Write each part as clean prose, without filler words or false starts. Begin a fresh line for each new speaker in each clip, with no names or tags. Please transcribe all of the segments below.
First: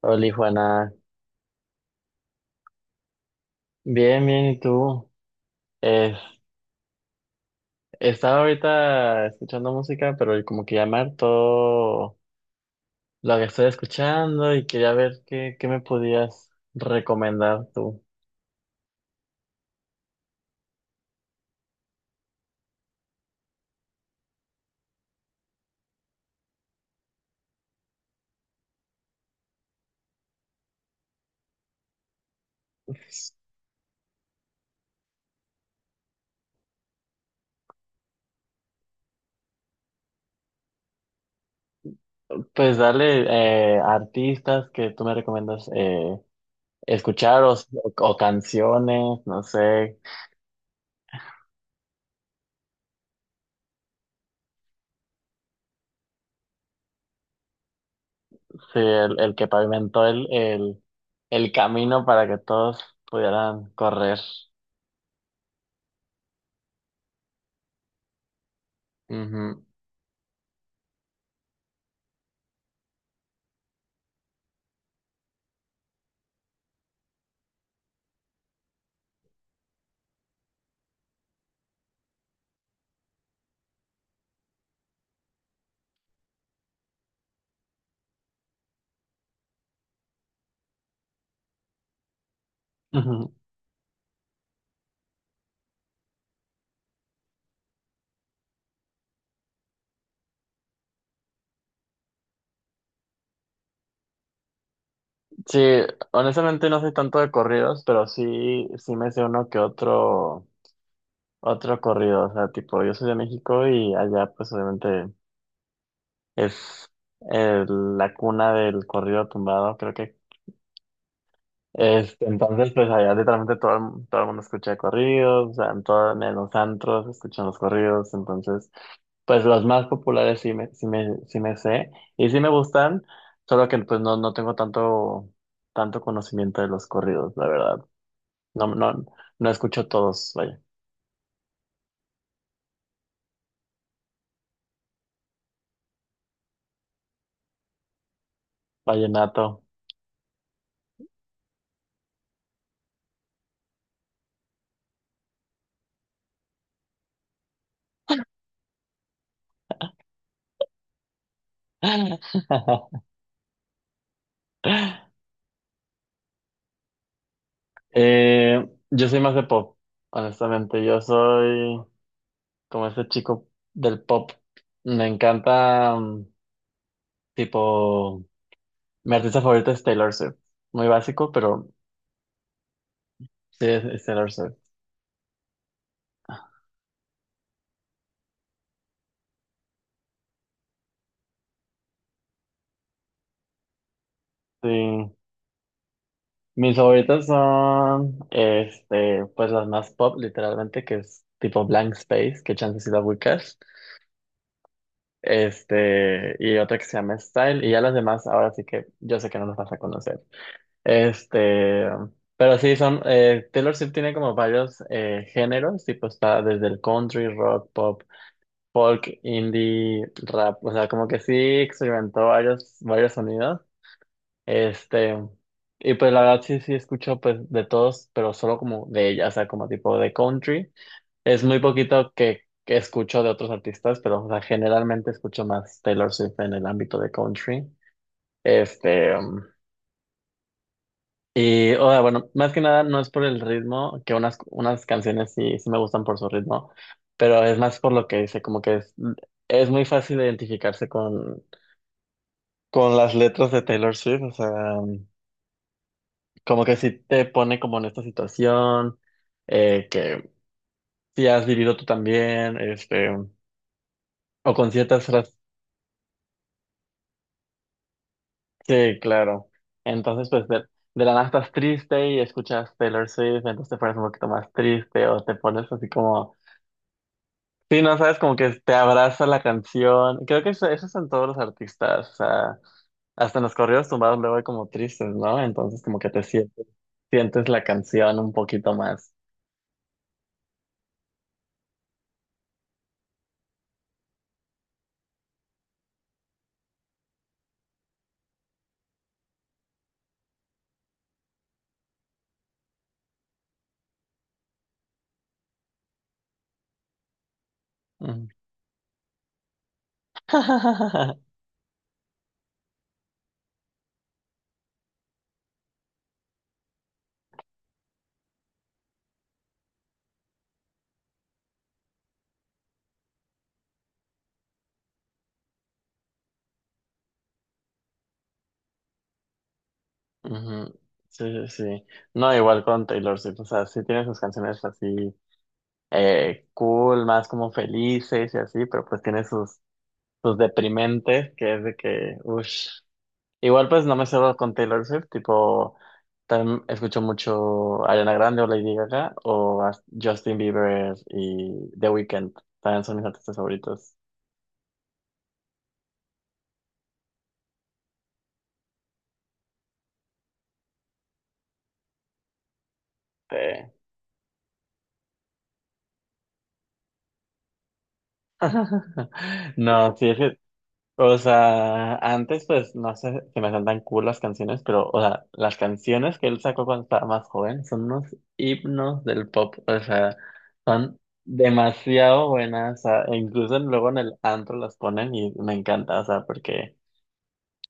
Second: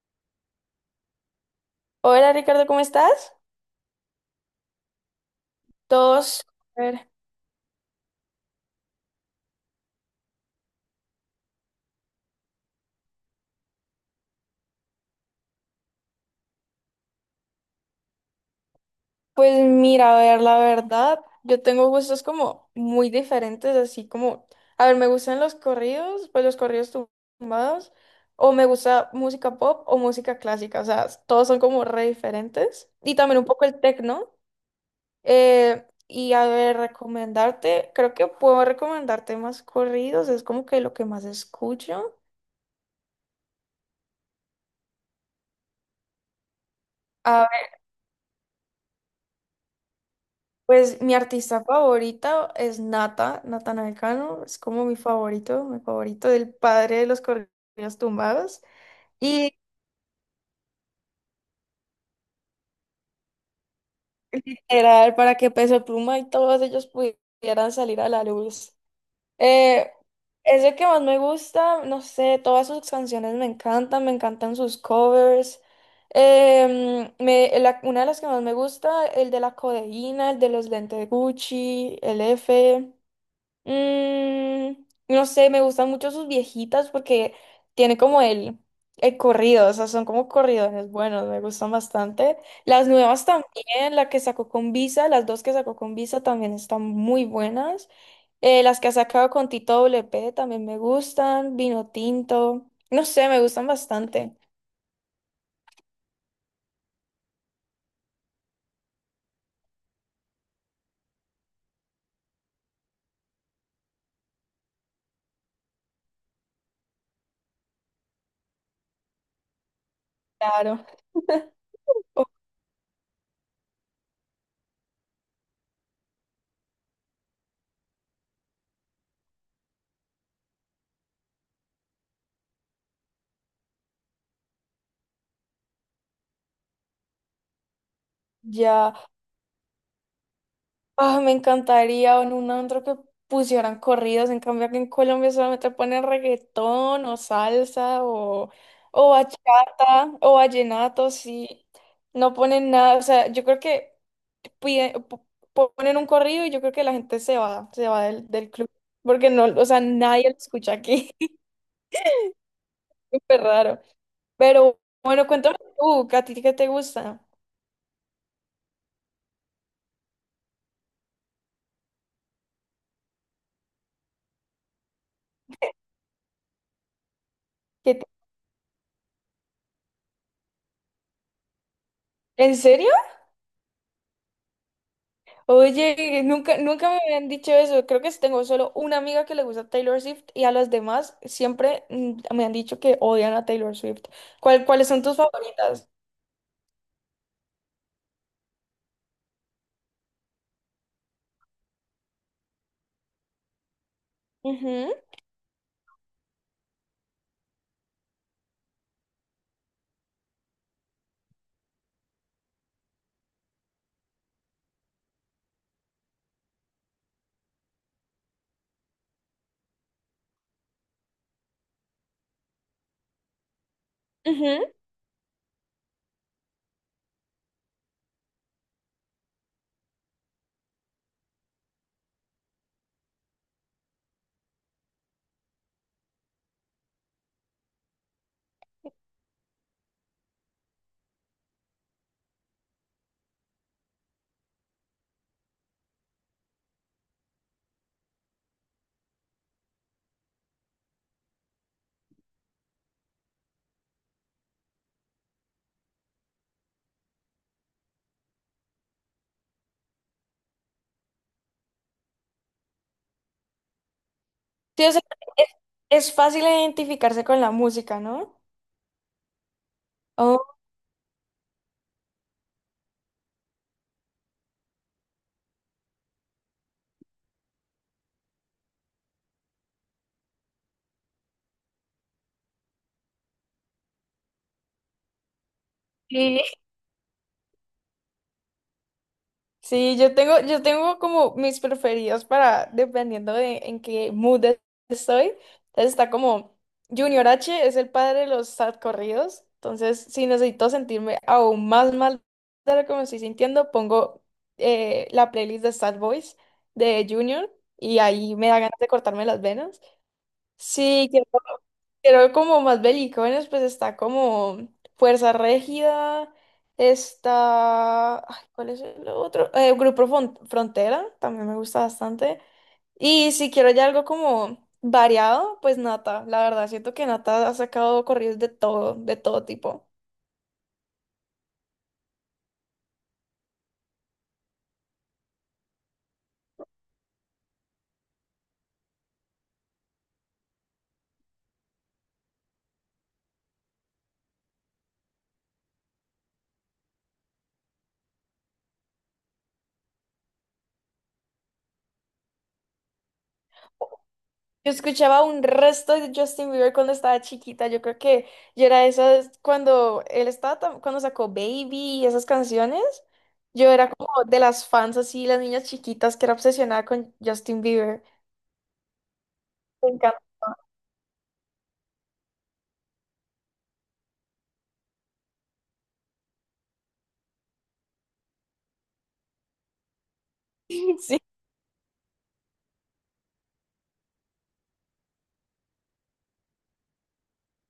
Hola, Juana.
Hola Ricardo, ¿cómo estás?
Bien, bien, ¿y tú? Eh,
Todos. A ver,
Estaba ahorita escuchando música, pero como que llamar todo lo que estoy escuchando y quería ver qué me podías recomendar tú.
pues mira, a ver, la verdad, yo tengo gustos como muy diferentes, así como, a ver, me gustan los corridos, pues los corridos tumbados, o me gusta música pop o música clásica, o sea, todos son como re diferentes. Y también un poco el techno. Y a ver, recomendarte, creo que puedo recomendarte más corridos, es como que lo que más escucho.
Pues dale, artistas que tú me recomiendas escuchar o canciones, no sé.
Pues mi artista favorita es Natanael Naecano, es como mi favorito del padre de los corridos tumbados.
Sí, el que
Y
pavimentó el camino para que todos pudieran correr.
era para que Peso Pluma y todos ellos pudieran salir a la luz.
Ujú.
Eh, es el que más me gusta, no sé, todas sus canciones me encantan sus covers. Una de las que más me gusta, el de la codeína, el de los lentes Gucci, el F. Mm, no sé, me gustan mucho sus viejitas porque tiene como el corrido, o sea, son como corridones buenos, me gustan bastante. Las nuevas también, la que sacó con Visa, las dos que sacó con Visa también están muy buenas. Las que ha sacado con Tito W P también me gustan, Vino Tinto, no sé, me gustan bastante.
Sí, honestamente no soy tanto de corridos, pero sí, sí me sé uno que otro, otro corrido. O sea, tipo, yo soy de México y allá pues obviamente es la cuna del corrido tumbado, creo que.
Claro. Oh,
Este, entonces pues allá literalmente todo, todo el mundo escucha corridos, o sea, en los antros escuchan los corridos, entonces pues los más populares sí me sé y sí me gustan, solo que pues no, no tengo tanto conocimiento de los corridos, la verdad. No,
ya.
no, no escucho todos, vaya,
Ah, me encantaría o en un antro que pusieran corridos, en cambio aquí en Colombia solamente ponen reggaetón o salsa o
vallenato.
bachata o vallenato, sí, no ponen nada, o sea, yo creo que pide- po- ponen un corrido y yo creo que la gente se va del club, porque no, o sea, nadie lo escucha aquí, es súper raro, pero bueno, cuéntame tú, ¿a ti qué te gusta?
Yo soy más de pop, honestamente. Yo soy como ese chico del pop. Me encanta,
¿Qué te-
tipo, mi artista favorita es Taylor Swift. Muy básico, pero
¿En serio?
sí es Taylor Swift.
Oye, nunca me habían dicho eso. Creo que sí tengo solo una amiga que le gusta Taylor Swift y a las demás siempre me han dicho que odian a Taylor Swift.
Sí.
¿Cuáles son tus favoritas?
Mis favoritas son, este, pues las más pop, literalmente, que es tipo Blank Space, que chance si la ubicas.
Ujú,
Este, y otra que se llama Style, y ya las demás, ahora sí que yo sé que no nos vas a conocer. Este, pero sí, son, Taylor Swift tiene como varios géneros, tipo está desde el country, rock, pop, folk, indie, rap, o sea, como que sí experimentó varios, varios sonidos.
ujú.
Este, y pues la verdad sí, sí escucho pues de todos, pero solo como de ella, o sea, como tipo de country. Es muy poquito que escucho de otros artistas, pero o sea, generalmente escucho más Taylor Swift en el ámbito de country. Este, y o sea, bueno, más que nada no es por el ritmo, que unas canciones sí, sí me gustan por su ritmo, pero es más por lo que dice, como que es muy fácil identificarse con las letras de Taylor Swift, o sea, um, como que sí te pone como en esta situación, que sí has vivido tú también, este, o con
Sí, o sea,
ciertas frases.
es, es fácil identificarse con la música, ¿no?
Sí, claro. Entonces, pues de la nada estás triste y escuchas Taylor Swift, entonces te pones un poquito más triste o te pones así como, sí, no sabes, como que te abraza la canción. Creo que eso es en todos los artistas, o sea, hasta en los corridos tumbados luego hay como tristes, ¿no? Entonces como que te
Ok.
sientes, sientes la canción un poquito más.
Sí, yo tengo como mis preferidos para, dependiendo de en qué mood estoy. Entonces está como Junior H es el padre de los sad corridos. Entonces, si necesito sentirme aún más mal de lo que me estoy sintiendo, pongo la playlist de Sad Boys de Junior y
Ujú.
ahí me da ganas de cortarme las venas. Sí, pero como más belicones, pues está como Fuerza Régida, está... ay, ¿cuál es el otro? Grupo Frontera, también me gusta bastante. Y si quiero ya algo como variado, pues Nata, la verdad, siento que Nata ha sacado corridos de todo tipo.
Ujú. Sí, sí, sí. No, igual con Taylor Swift, o sea, sí tiene sus canciones así cool, más como felices y así, pero pues tiene sus pues deprimente, que es de que, uff. Igual pues no me cedo con Taylor Swift, tipo, también escucho mucho Ariana Grande o Lady Gaga o a Justin Bieber y The Weeknd, también son mis artistas favoritos.
Yo escuchaba un resto de Justin Bieber cuando estaba chiquita. Yo creo que yo era esas cuando él estaba cuando sacó Baby y esas canciones.
Sí.
Yo era como de las fans así, las niñas chiquitas que era obsesionada con Justin Bieber. Me
No, sí, es
encanta.
que o sea, antes pues no sé si me son tan cool las canciones, pero o sea, las canciones que él sacó cuando estaba más joven son unos himnos del pop, o sea, son
Sí,
demasiado buenas, o sea, e incluso luego en el antro las ponen y me encanta, o sea, porque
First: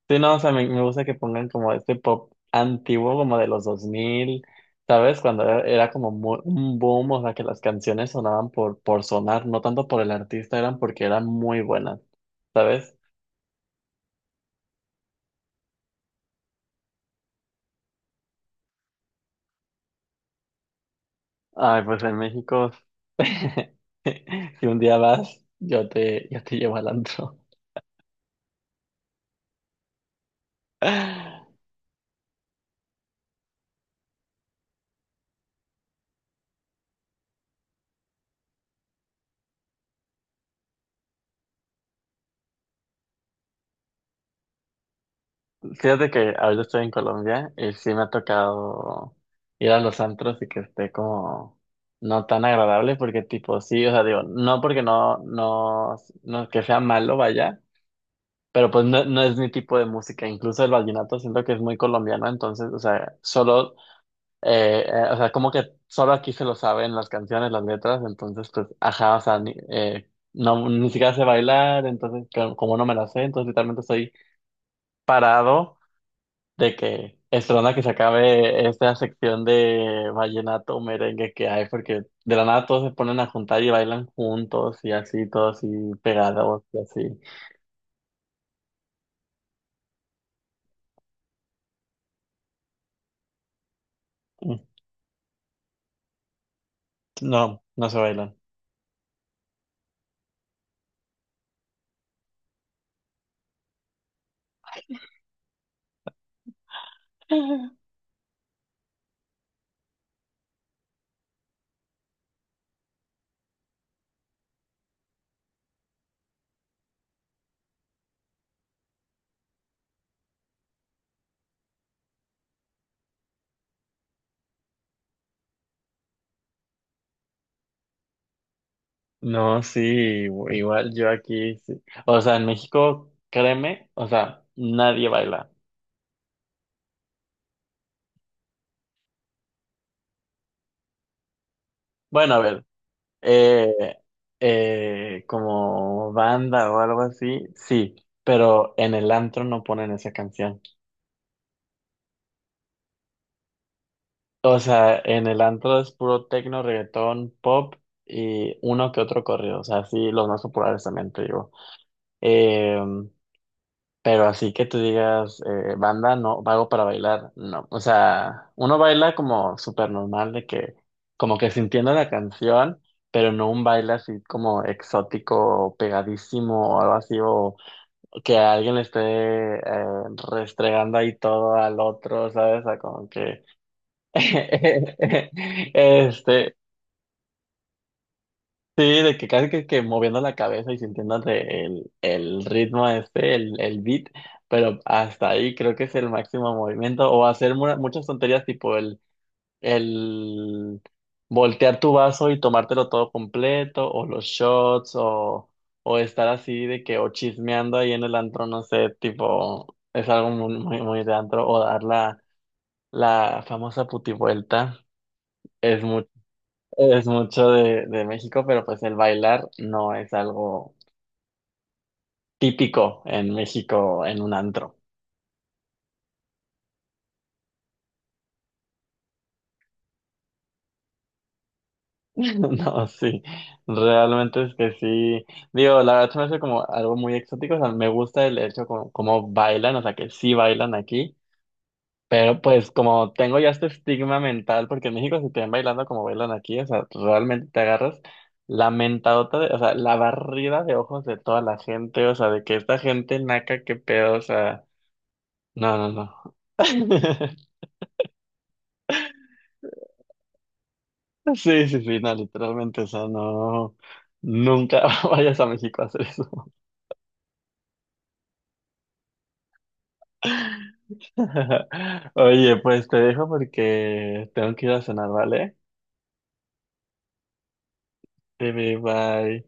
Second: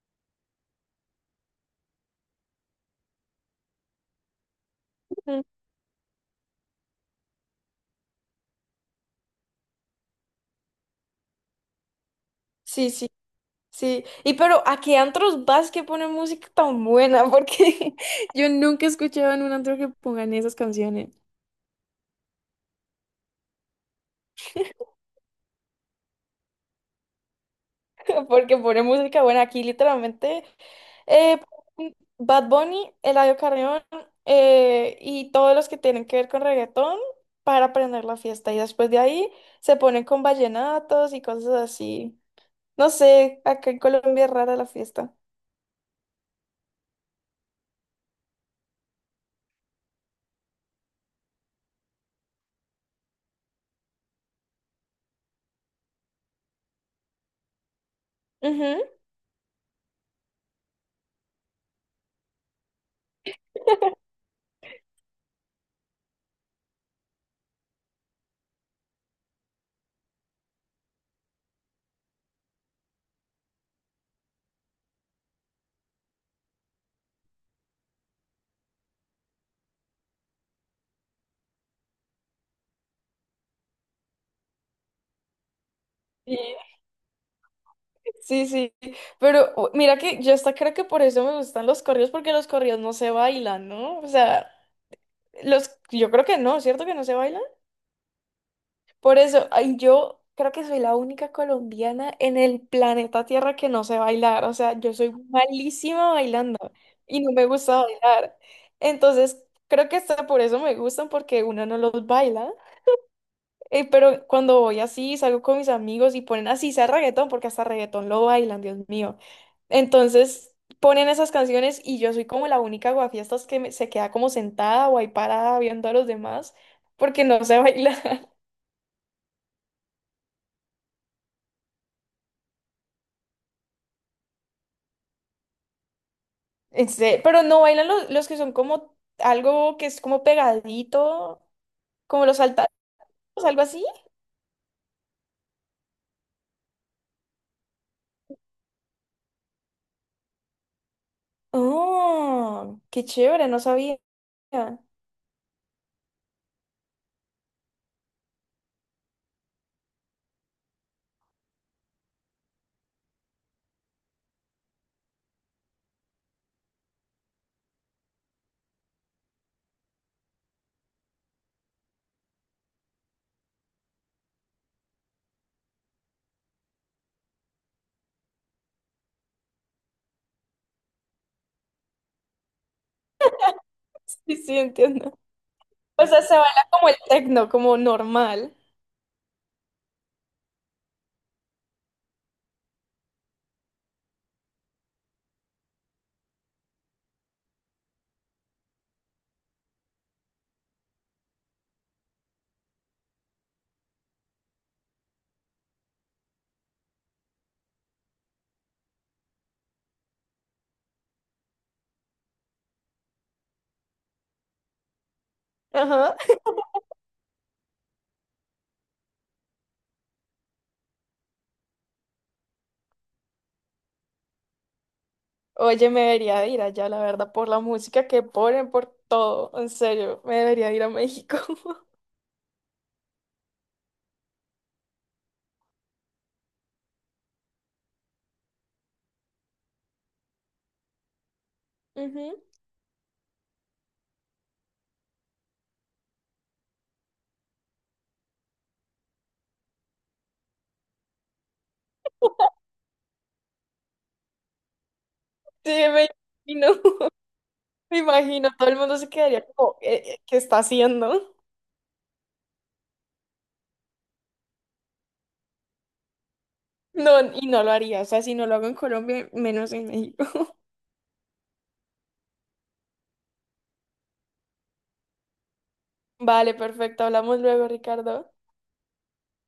sí, no, o sea, me gusta que pongan como este pop antiguo como de los dos mil, ¿sabes?
ujú,
Cuando era como un boom, o sea, que las canciones sonaban por sonar, no tanto por el artista, eran porque eran muy buenas.
sí,
¿Sabes?
sí, sí. Y pero ¿a qué antros vas que ponen música tan buena? Porque yo nunca he escuchado en un antro que pongan esas canciones.
Ay, pues en México, si un día vas, yo te llevo al antro.
Porque pone música buena aquí, literalmente. eh, Bad Bunny, Eladio Carrión, y todos los que tienen que ver con reggaetón para aprender la fiesta. Y después de ahí se ponen con vallenatos y cosas así. No sé, acá en Colombia es rara la fiesta.
Fíjate que ahorita estoy en Colombia y sí me ha tocado ir a los antros y que esté como no tan agradable porque tipo, sí, o sea, digo, no porque no que sea malo, vaya, pero
Ujú.
pues no, no es mi tipo de música. Incluso el vallenato siento que es muy colombiano, entonces, o sea, solo o sea, como que solo aquí se lo saben las canciones, las letras, entonces pues, ajá, o sea, ni, no, ni siquiera sé bailar, entonces como no me la sé, entonces literalmente estoy parado de que esperando a que se acabe esta sección de vallenato o merengue que hay, porque de la nada todos se ponen a juntar y bailan juntos y así, todos así
Sí,
pegados y así.
sí, sí. Pero mira que yo hasta creo que por eso me gustan los corridos, porque los corridos no se bailan, ¿no? O sea, los, yo creo que no, ¿cierto que no se bailan?
No, no se bailan.
Por eso, ay, yo creo que soy la única colombiana en el planeta Tierra que no sé bailar. O sea, yo soy malísima bailando y no me gusta bailar. Entonces, creo que hasta por eso me gustan, porque uno no los baila. Pero cuando voy así, salgo con mis amigos y ponen así, sea reggaetón, porque hasta reggaetón lo bailan, Dios mío. Entonces, ponen esas canciones y yo soy como la única guafiestas se queda como sentada o ahí parada viendo a los demás, porque no sé bailar.
No, sí, igual yo aquí, sí. O sea, en México, créeme, o sea, nadie baila.
Este, pero no bailan los que son como algo que es como pegadito, como
Bueno,
los
a ver,
saltados, algo
eh,
así.
como banda o algo así, sí, pero en el antro no ponen esa canción.
Oh, qué chévere, no sabía.
O sea, en el antro es puro tecno, reggaetón, pop y uno que otro corrido. O sea, sí, los más populares también te digo. Em, Pero así que tú digas, banda, no, vago para bailar, no. O sea, uno baila como súper normal, de que, como que sintiendo la canción, pero no un baile así como exótico, o pegadísimo o algo así, o que a alguien le esté eh, restregando ahí todo al otro, ¿sabes? O sea, como que,
Sí, sí, entiendo. O sea, se
este,
baila como el tecno, como normal.
sí, de que casi que moviendo la cabeza y sintiendo el ritmo este, el beat, pero hasta ahí creo que es el máximo movimiento, o hacer muchas tonterías tipo el voltear tu vaso y tomártelo todo completo, o los shots, o estar así de que, o chismeando ahí en el antro, no sé, tipo, es algo muy, muy, muy de antro, o dar la famosa putivuelta, es
Ajá.
es mucho de México, pero pues el bailar no es algo típico en México en un antro.
Oye, me debería ir allá, la verdad, por la música que ponen, por todo. En serio, me debería ir a México.
No, sí, realmente es que sí. Digo, la verdad se me hace como algo muy exótico. O sea, me gusta el hecho como, como bailan, o sea, que sí bailan aquí.
Ujú.
Pero pues como tengo ya este estigma mental, porque en México si te ven bailando como bailan aquí, o sea, realmente te agarras la mentadota, de- o sea, la barrida de ojos de toda la gente, o sea, de que esta gente naca, qué pedo, o sea.
Sí,
No, no,
me
no.
imagino. Me imagino, todo el mundo se quedaría como, ¿qué está haciendo?
Sí, sí, sí, no, literalmente, o sea, no, nunca vayas a México a hacer eso.
No, y no lo haría. O sea, si no lo hago en Colombia, menos en México.
Oye, pues te dejo porque tengo que ir a cenar, ¿vale?
Vale, perfecto. Hablamos luego, Ricardo.
Bye, bye.